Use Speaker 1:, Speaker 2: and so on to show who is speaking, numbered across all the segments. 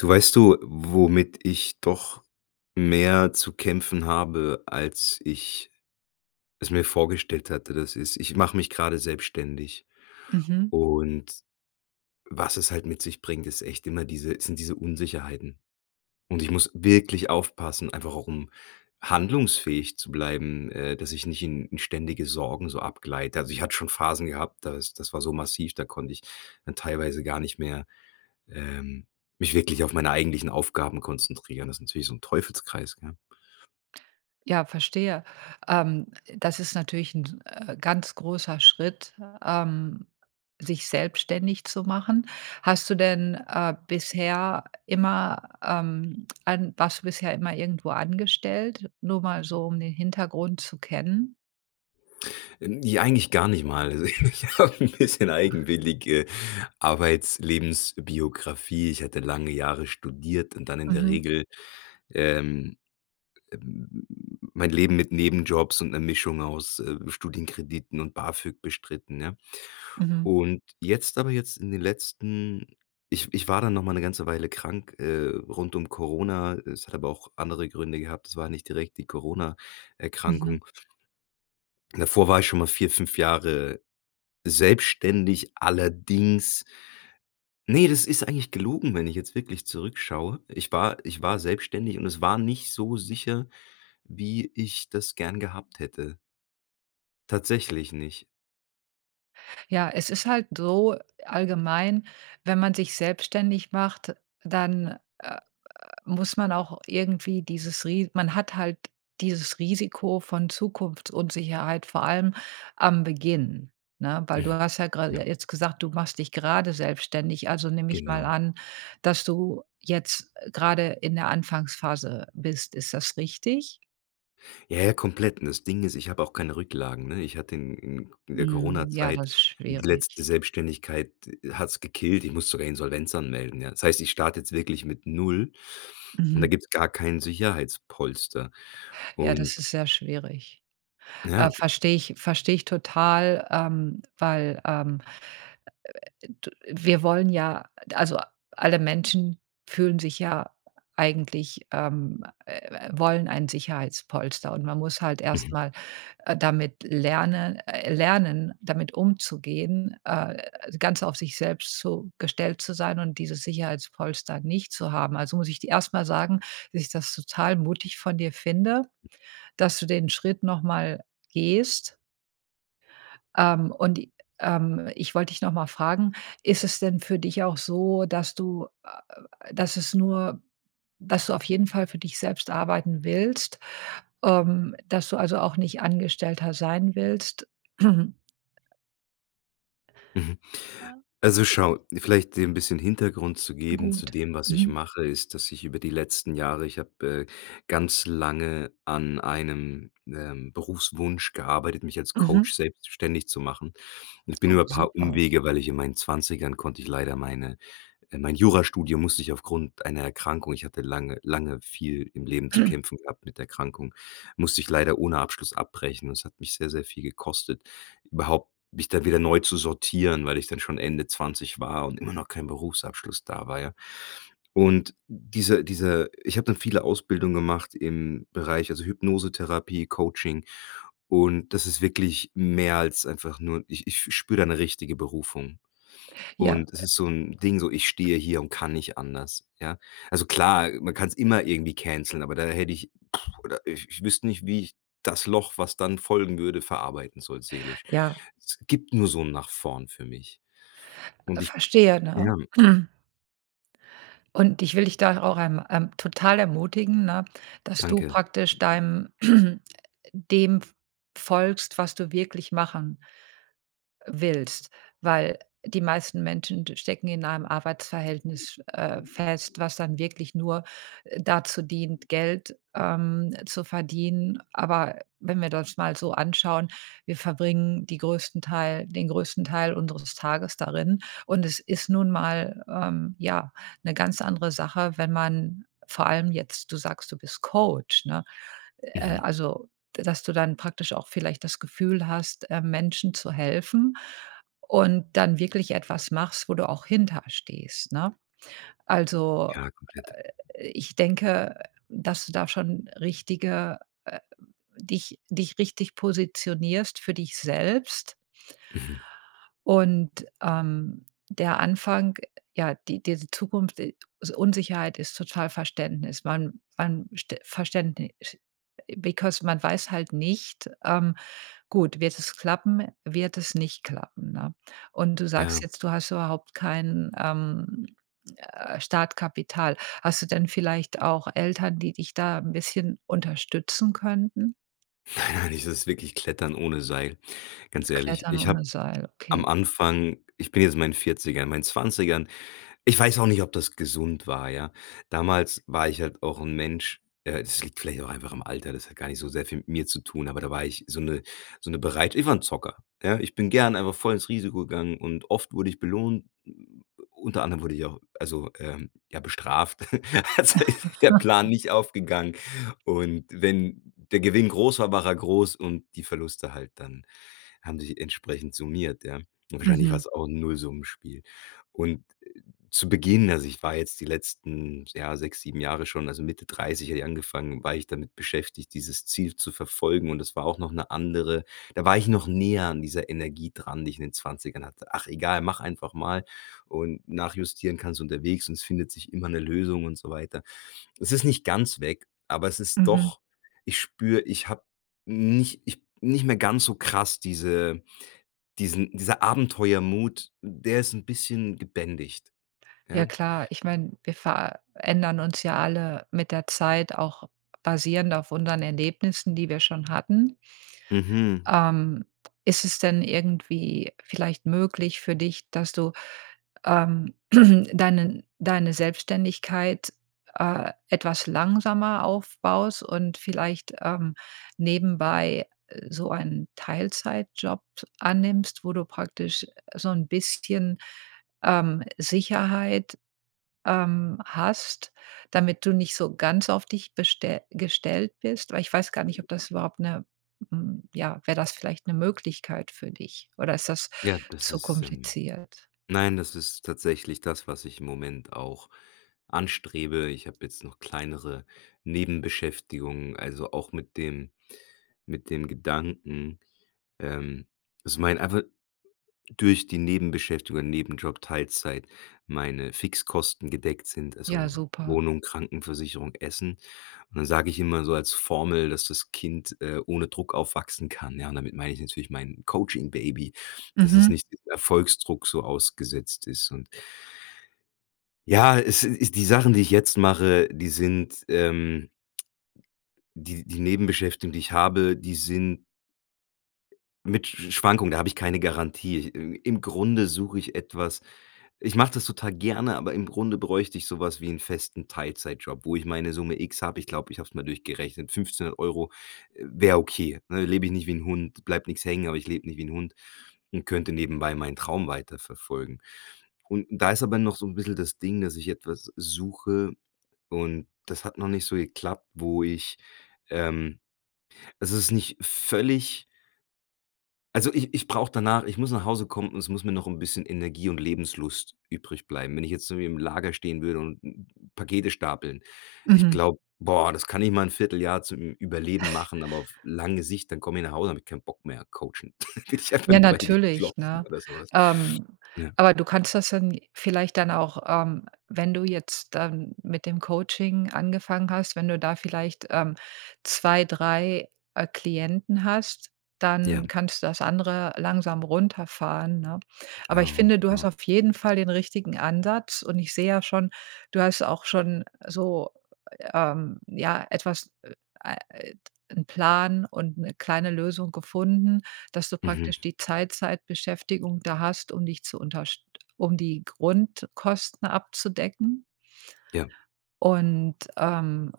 Speaker 1: Du, weißt du, womit ich doch mehr zu kämpfen habe, als ich es mir vorgestellt hatte? Das ist, ich mach mich grade selbstständig.
Speaker 2: Mhm.
Speaker 1: Und was es halt mit sich bringt, ist echt immer diese sind diese Unsicherheiten und ich muss wirklich aufpassen, einfach auch um handlungsfähig zu bleiben, äh, dass ich nicht in in ständige Sorgen so abgleite. Also ich hatte schon Phasen gehabt, das das war so massiv, da konnte ich dann teilweise gar nicht mehr, ähm, mich wirklich auf meine eigentlichen Aufgaben konzentrieren. Das ist natürlich so ein Teufelskreis, ja.
Speaker 2: Ja, verstehe. Ähm, das ist natürlich 'n, äh, ganz großer Schritt, ähm, sich selbstständig zu machen. Hast du denn, äh, bisher immer, ähm, an warst du bisher immer irgendwo angestellt, nur mal so um den Hintergrund zu kennen?
Speaker 1: Ähm, ja, eigentlich gar nicht mal. Also ich habe 'n bisschen eigenwillige Arbeits, Lebensbiografie. Ich hatte lange Jahre studiert und dann in der
Speaker 2: Mhm.
Speaker 1: Regel, ähm, äh, mein Leben mit Nebenjobs und 'ner Mischung aus, äh, Studienkrediten und Bafög bestritten, ne?
Speaker 2: Mhm.
Speaker 1: Und jetzt aber jetzt in den letzten ich ich war dann noch mal 'ne ganze Weile krank, äh, rund um Corona, es hat aber auch andere Gründe gehabt. Es war nicht direkt die
Speaker 2: Mhm.
Speaker 1: Corona-Erkrankung. Davor war ich schon mal 4, 5 Jahre selbstständig, allerdings ne, das ist eigentlich gelogen, wenn ich jetzt wirklich zurückschaue. Ich war ich war selbstständig und es war nicht so sicher, wie ich das gern gehabt hätte. Tatsächlich nicht.
Speaker 2: Ja, es ist halt so allgemein, wenn man sich selbstständig macht, dann, äh, äh, muss man auch irgendwie dieses Ri man hat halt dieses Risiko von Zukunftsunsicherheit, vor allem am Beginn, ne? Weil du hast ja gerade
Speaker 1: Ja.
Speaker 2: je jetzt gesagt: „Du machst dich gerade selbstständig“. Also, nehme ich mal
Speaker 1: Genau.
Speaker 2: an, dass du jetzt, äh, gerade in der Anfangsphase bist. Ist das richtig?
Speaker 1: Ja, ja, komplett und das Ding ist, ich habe auch keine Rücklagen, ne? Ich hatte in in in der
Speaker 2: Mhm, ja,
Speaker 1: Coronazeit,
Speaker 2: das ist
Speaker 1: die
Speaker 2: schwierig.
Speaker 1: letzte Selbstständigkeit d hat es gekillt. Ich musste sogar Insolvenz anmelden, ja. Das heißt, ich starte jetzt wirklich mit 0 und da
Speaker 2: Mhm.
Speaker 1: gibt es gar kein Sicherheitspolster.
Speaker 2: Ja, das
Speaker 1: Und
Speaker 2: ist sehr schwierig. Ah,
Speaker 1: Ja.
Speaker 2: verstehe ich verstehe ich total, ähm, weil, ähm, äh, d wir wollen ja also, alle Menschen fühlen sich ja eigentlich ähm, äh, äh, wollen ein Sicherheitspolster und man muss halt erst
Speaker 1: Mhm.
Speaker 2: mal, äh, damit lerne äh, lernen, damit umzugehen, äh, ganz auf sich selbst zu gestellt zu sein und dieses Sicherheitspolster nicht zu haben. Also, muss ich dir erst mal sagen, dass ich das total mutig von dir finde, dass du den Schritt noch mal gehst ähm, und i ähm, ich wollte dich noch mal fragen, ist es denn für dich auch so, dass du, äh dass es nur dass du auf jeden Fall für dich selbst arbeiten willst, ähm, dass du, also, auch nicht Angestellter sein willst?
Speaker 1: Mhm. Also, schau, vielleicht dir 'n bisschen Hintergrund zu geben zu
Speaker 2: Gut,
Speaker 1: dem, was ich
Speaker 2: mhm.
Speaker 1: mache, ist, dass ich über die letzten Jahre ich habe, äh, ganz lange an einem, ähm, Berufswunsch gearbeitet, mich als
Speaker 2: Mhm.
Speaker 1: Coach selbstständig zu machen. Ich bin
Speaker 2: Oh,
Speaker 1: über paar
Speaker 2: super.
Speaker 1: Umwege, weil ich in meinen 20ern konnte ich leider meine, äh mein Jurastudium musste ich aufgrund einer Erkrankung ich hatte lange, lange viel im Leben zu kämpfen gehabt mit Erkrankungen, musste ich leider ohne Abschluss abbrechen. Das hat mich sehr, sehr viel gekostet, überhaupt mich da wieder neu zu sortieren, weil ich dann schon Ende 20 war und immer noch kein Berufsabschluss da war, ja. Und diese diese ich habe dann viele Ausbildungen gemacht im Bereich, also, Hypnosetherapie, Coaching und das ist wirklich mehr als einfach nur ich ich f spüre da eine richtige Berufung.
Speaker 2: Ja,
Speaker 1: Und es
Speaker 2: äh
Speaker 1: ist so 'n Ding, so, ich stehe hier und kann nicht anders, ja? Also, klar, man kann's immer irgendwie canceln, aber da hätte ich oder ich ich wüsste nicht, wie ich das Loch, was dann folgen würde, verarbeiten soll seelisch.
Speaker 2: Ja.
Speaker 1: Es gibt nur so 'n nach vorne für mich. Und ich
Speaker 2: Verstehe, ne?
Speaker 1: ja.
Speaker 2: Und ich will dich da auch, ähm, ähm, total ermutigen, ne, dass du
Speaker 1: Danke.
Speaker 2: praktisch deinem dem f folgst, was du wirklich machen willst, weil die meisten Menschen stecken in einem Arbeitsverhältnis, äh, fest, was dann wirklich nur, äh, dazu dient, Geld, ähm, zu verdienen. Aber wenn wir das mal so anschauen, wir verbringen die größten Teil den größten Teil unseres Tages darin und es ist nun mal, ähm, ja, 'ne ganz andere Sache, wenn man vor allem jetzt du sagst, du bist Coach, ne? Äh,
Speaker 1: Mhm.
Speaker 2: also, dass du dann praktisch auch vielleicht das Gefühl hast, äh, Menschen zu helfen und dann wirklich etwas machst, wo du auch hinter stehst, ne? Also,
Speaker 1: Ja, komplett.
Speaker 2: äh, ich denke, dass du da schon richtige, äh dich dich richtig positionierst, für dich selbst.
Speaker 1: Mhm.
Speaker 2: Und, ähm, der Anfang ja, die diese Zukunft i also, Unsicherheit ist total Verständnis. Man man St Verständnis, because man weiß halt nicht ähm, gut, wird es klappen, wird es nicht klappen, ne? Und du
Speaker 1: Ja.
Speaker 2: sagst jetzt, du hast überhaupt kein, ähm, äh, Startkapital. Hast du denn vielleicht auch Eltern, die dich da 'n bisschen unterstützen könnten?
Speaker 1: Nein, nein, das ist wirklich klettern ohne Seil. Ganz ehrlich,
Speaker 2: Klettern
Speaker 1: ich
Speaker 2: ohne
Speaker 1: habe
Speaker 2: Seil,
Speaker 1: am
Speaker 2: okay.
Speaker 1: Anfang ich bin jetzt in meinen 40ern, in meinen 20ern ich weiß auch nicht, ob das gesund war, ja? Damals war ich halt auch 'n Mensch, äh das liegt vielleicht auch einfach am Alter, das hat gar nicht so sehr viel mit mir zu tun, aber da war ich so' ne so' ne bereit ich war 'n Zocker, ja? Ich bin gerne einfach volles Risiko gegangen und oft wurde ich belohnt. Unter anderem wurde ich auch also, ähm, ja, bestraft. Also, ist der Plan nicht aufgegangen. Und wenn der Gewinn groß war, war er groß und die Verluste halt dann haben sich entsprechend summiert, ja. Wahrscheinlich war
Speaker 2: Mhm.
Speaker 1: es auch 'n Nullsummenspiel. Und zu Beginn also, ich war jetzt die letzten, ja, 6, 7 Jahre schon, also, Mitte 30 hatte ich angefangen, war ich damit beschäftigt, dieses Ziel zu verfolgen und es war auch noch 'ne andere da war ich noch näher an dieser Energie dran, die ich in den 20ern hatte. „Ach egal, mach einfach mal und nachjustieren kannst unterwegs und es findet sich immer 'ne Lösung.“ Und so weiter. Es ist nicht ganz weg, aber es ist
Speaker 2: Mhm.
Speaker 1: doch ich spüre, ich habe nicht ich nicht mehr ganz so krass diese diesen diese Abenteuermut, der ist 'n bisschen gebändigt,
Speaker 2: Ja
Speaker 1: ja?
Speaker 2: klar, ich meine, wir verändern uns ja alle mit der Zeit auch basierend auf unseren Erlebnissen, die wir schon hatten.
Speaker 1: Mhm.
Speaker 2: Ähm, ist es denn irgendwie vielleicht möglich für dich, dass du, ähm, deinen deine Selbstständigkeit, äh, etwas langsamer aufbaust und vielleicht, ähm, nebenbei so einen Teilzeitjob annimmst, wo du praktisch so 'n bisschen, ähm, Sicherheit, ähm, hast, damit du nicht so ganz auf dich beste gestellt bist? Weil ich weiß gar nicht, ob das überhaupt 'ne, hm ja, wäre das vielleicht eine Möglichkeit für dich oder ist das
Speaker 1: Ja, das
Speaker 2: zu
Speaker 1: ist, ähm
Speaker 2: kompliziert?
Speaker 1: nein, das ist tatsächlich das, was ich im Moment auch anstrebe. Ich habe jetzt noch kleinere Nebenbeschäftigungen, also, auch mit dem mit dem Gedanken, ähm, dass mein einfach durch die Nebenbeschäftigungen, Nebenjob, Teilzeit meine Fixkosten gedeckt sind,
Speaker 2: Ja,
Speaker 1: also
Speaker 2: super.
Speaker 1: Wohnung, Krankenversicherung, Essen. Und dann sage ich immer so als Formel, dass das Kind, äh, ohne Druck aufwachsen kann, ja, und damit meine ich natürlich mein Coaching-Baby, dass es
Speaker 2: Mhm.
Speaker 1: nicht Erfolgsdruck so ausgesetzt ist. Und ja, es ist die Sachen, die ich jetzt mache, die sind, ähm die die Nebenbeschäftigung, die ich habe, die sind mit Sch Schwankung, da habe ich keine Garantie. Im im Grunde suche ich etwas ich mache das total gerne, aber im Grunde bräuchte ich sowas wie 'n festen Teilzeitjob, wo ich meine Summe x habe. Ich glaube, ich habe es mal durchgerechnet 1500 €, äh, wäre okay, ne? Lebe ich nicht wie 'n Hund. Bleibt nix hängen, aber ich lebe nicht wie 'n Hund und könnte nebenbei meinen Traum weiterverfolgen. Und da ist aber noch so 'n bisschen das Ding, dass ich etwas suche und das hat noch nicht so geklappt, wo ich, ähm es ist nicht völlig also, ich ich brauche danach ich muss nach Hause kommen und es muss mir noch 'n bisschen Energie und Lebenslust übrig bleiben. Wenn ich jetzt irgendwie im Lager stehen würde und Pakete stapeln. Ich
Speaker 2: Mhm.
Speaker 1: glaube, boah, das kann ich mal 'n Vierteljahr zum Ü Überleben machen, aber auf lange Sicht, dann komme ich nach Hause, habe ich keinen Bock mehr, coachen. Dann will ich einfach
Speaker 2: Ja,
Speaker 1: nur, weiß ich nicht,
Speaker 2: natürlich,
Speaker 1: glotzen
Speaker 2: ne?
Speaker 1: oder so was.
Speaker 2: Ähm,
Speaker 1: Ja.
Speaker 2: aber du kannst das dann vielleicht dann auch, ähm wenn du jetzt dann mit dem Coaching angefangen hast, wenn du da vielleicht, ähm, 2, 3, äh, Klienten hast, dann
Speaker 1: Ja.
Speaker 2: kannst du das andere langsam runterfahren, ne? Aber ich
Speaker 1: Genau,
Speaker 2: finde, du hast
Speaker 1: genau.
Speaker 2: auf jeden Fall den richtigen Ansatz und ich sehe ja schon, du hast auch schon so, ähm ja, etwas, äh, a äh, d 'n Plan und 'ne kleine Lösung gefunden, dass du
Speaker 1: Mhm.
Speaker 2: praktisch die Teilzeitbeschäftigung da hast, um dich zu unterst um die Grundkosten abzudecken.
Speaker 1: Ja.
Speaker 2: Und, ähm,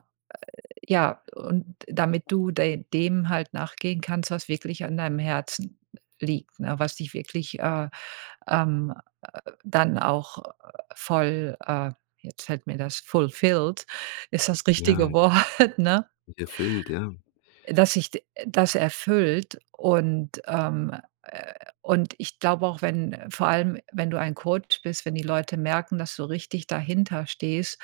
Speaker 2: äh ja, und damit du de dem halt nachgehen kannst, was wirklich an deinem Herzen liegt, ne? Was dich wirklich, äh, ähm, dann auch voll, äh jetzt fällt mir das fulfilled ist das
Speaker 1: Ja.
Speaker 2: richtige Wort, ne?
Speaker 1: Erfüllt, ja.
Speaker 2: Dass sich d das erfüllt und, ähm, äh und ich glaube auch, wenn vor allem wenn du ein Coach bist, wenn die Leute merken, dass du richtig dahinter stehst,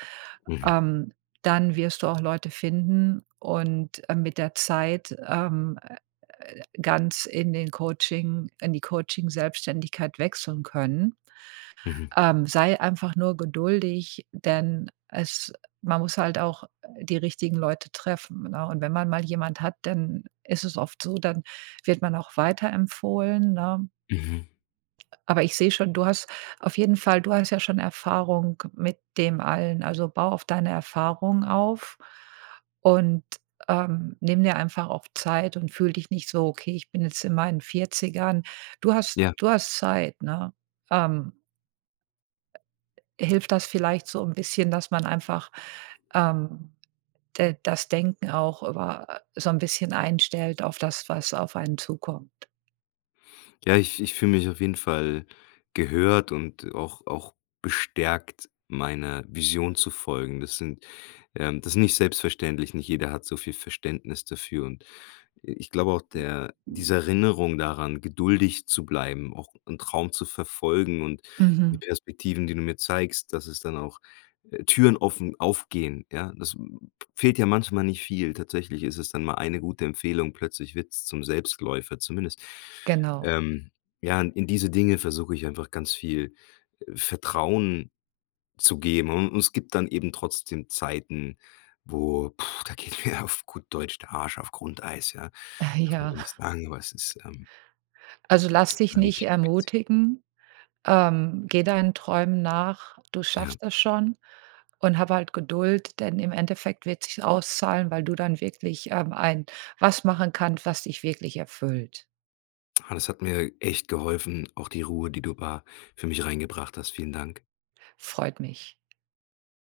Speaker 1: Mhm.
Speaker 2: ähm, dann wirst du auch Leute finden und, äh, mit der Zeit, ähm, äh, ganz in den Coaching in die Coaching-Selbstständigkeit wechseln können.
Speaker 1: Mhm.
Speaker 2: Ähm, sei einfach nur geduldig, denn es man muss halt auch die richtigen Leute treffen, ne? Und wenn man mal jemand hat, dann ist es oft so, dann wird man auch weiterempfohlen, ne?
Speaker 1: Mhm.
Speaker 2: Aber ich sehe schon, du hast auf jeden Fall du hast ja schon Erfahrung mit dem allen. Also, baue auf deine Erfahrungen auf, und, ähm, nimm dir einfach auf Zeit und fühl dich nicht so: „Okay, ich bin jetzt in meinen 40ern.“ Du hast
Speaker 1: Ja.
Speaker 2: du hast Zeit, ne? Ähm hilft das vielleicht so 'n bisschen, dass man einfach, ähm, de das Denken auch über so 'n bisschen einstellt auf das, was auf einen zukommt?
Speaker 1: Ja, ich ich fühle mich auf jeden Fall gehört und auch auch bestärkt, meiner Vision zu folgen. Das sind, ähm das ist nicht selbstverständlich, nicht jeder hat so viel Verständnis dafür und, äh, ich glaube auch, der diese Erinnerung daran, geduldig zu bleiben, auch 'n Traum zu verfolgen und die
Speaker 2: Mhm.
Speaker 1: Perspektiven, die du mir zeigst, dass es dann auch äh, Türen offen aufgehen, ja? Das fehlt ja manchmal nicht viel. Tatsächlich ist es dann mal eine gute Empfehlung, plötzlich wird es zum Selbstläufer. Zumindest,
Speaker 2: Genau.
Speaker 1: ähm ja, in in diese Dinge versuche ich einfach ganz viel Vertrauen zu geben, un und es gibt dann eben trotzdem Zeiten, wo, puh, da geht mir ja auf gut Deutsch, der Arsch, auf Grundeis, ja? Darf man
Speaker 2: Ja.
Speaker 1: so nicht sagen, aber es ist, ähm
Speaker 2: Also, lass dich nicht
Speaker 1: wirklich kompliziert.
Speaker 2: ermutigen. Ähm, gehe deinen Träumen nach, du
Speaker 1: Ja.
Speaker 2: schaffst das schon und habe halt Geduld, denn im Endeffekt wird sich's auszahlen, weil du dann wirklich, ähm, ein was machen kannst, was dich wirklich erfüllt.
Speaker 1: Ah, das hat mir echt geholfen, auch die Ruhe, die du da für mich reingebracht hast. Vielen Dank.
Speaker 2: Freut mich.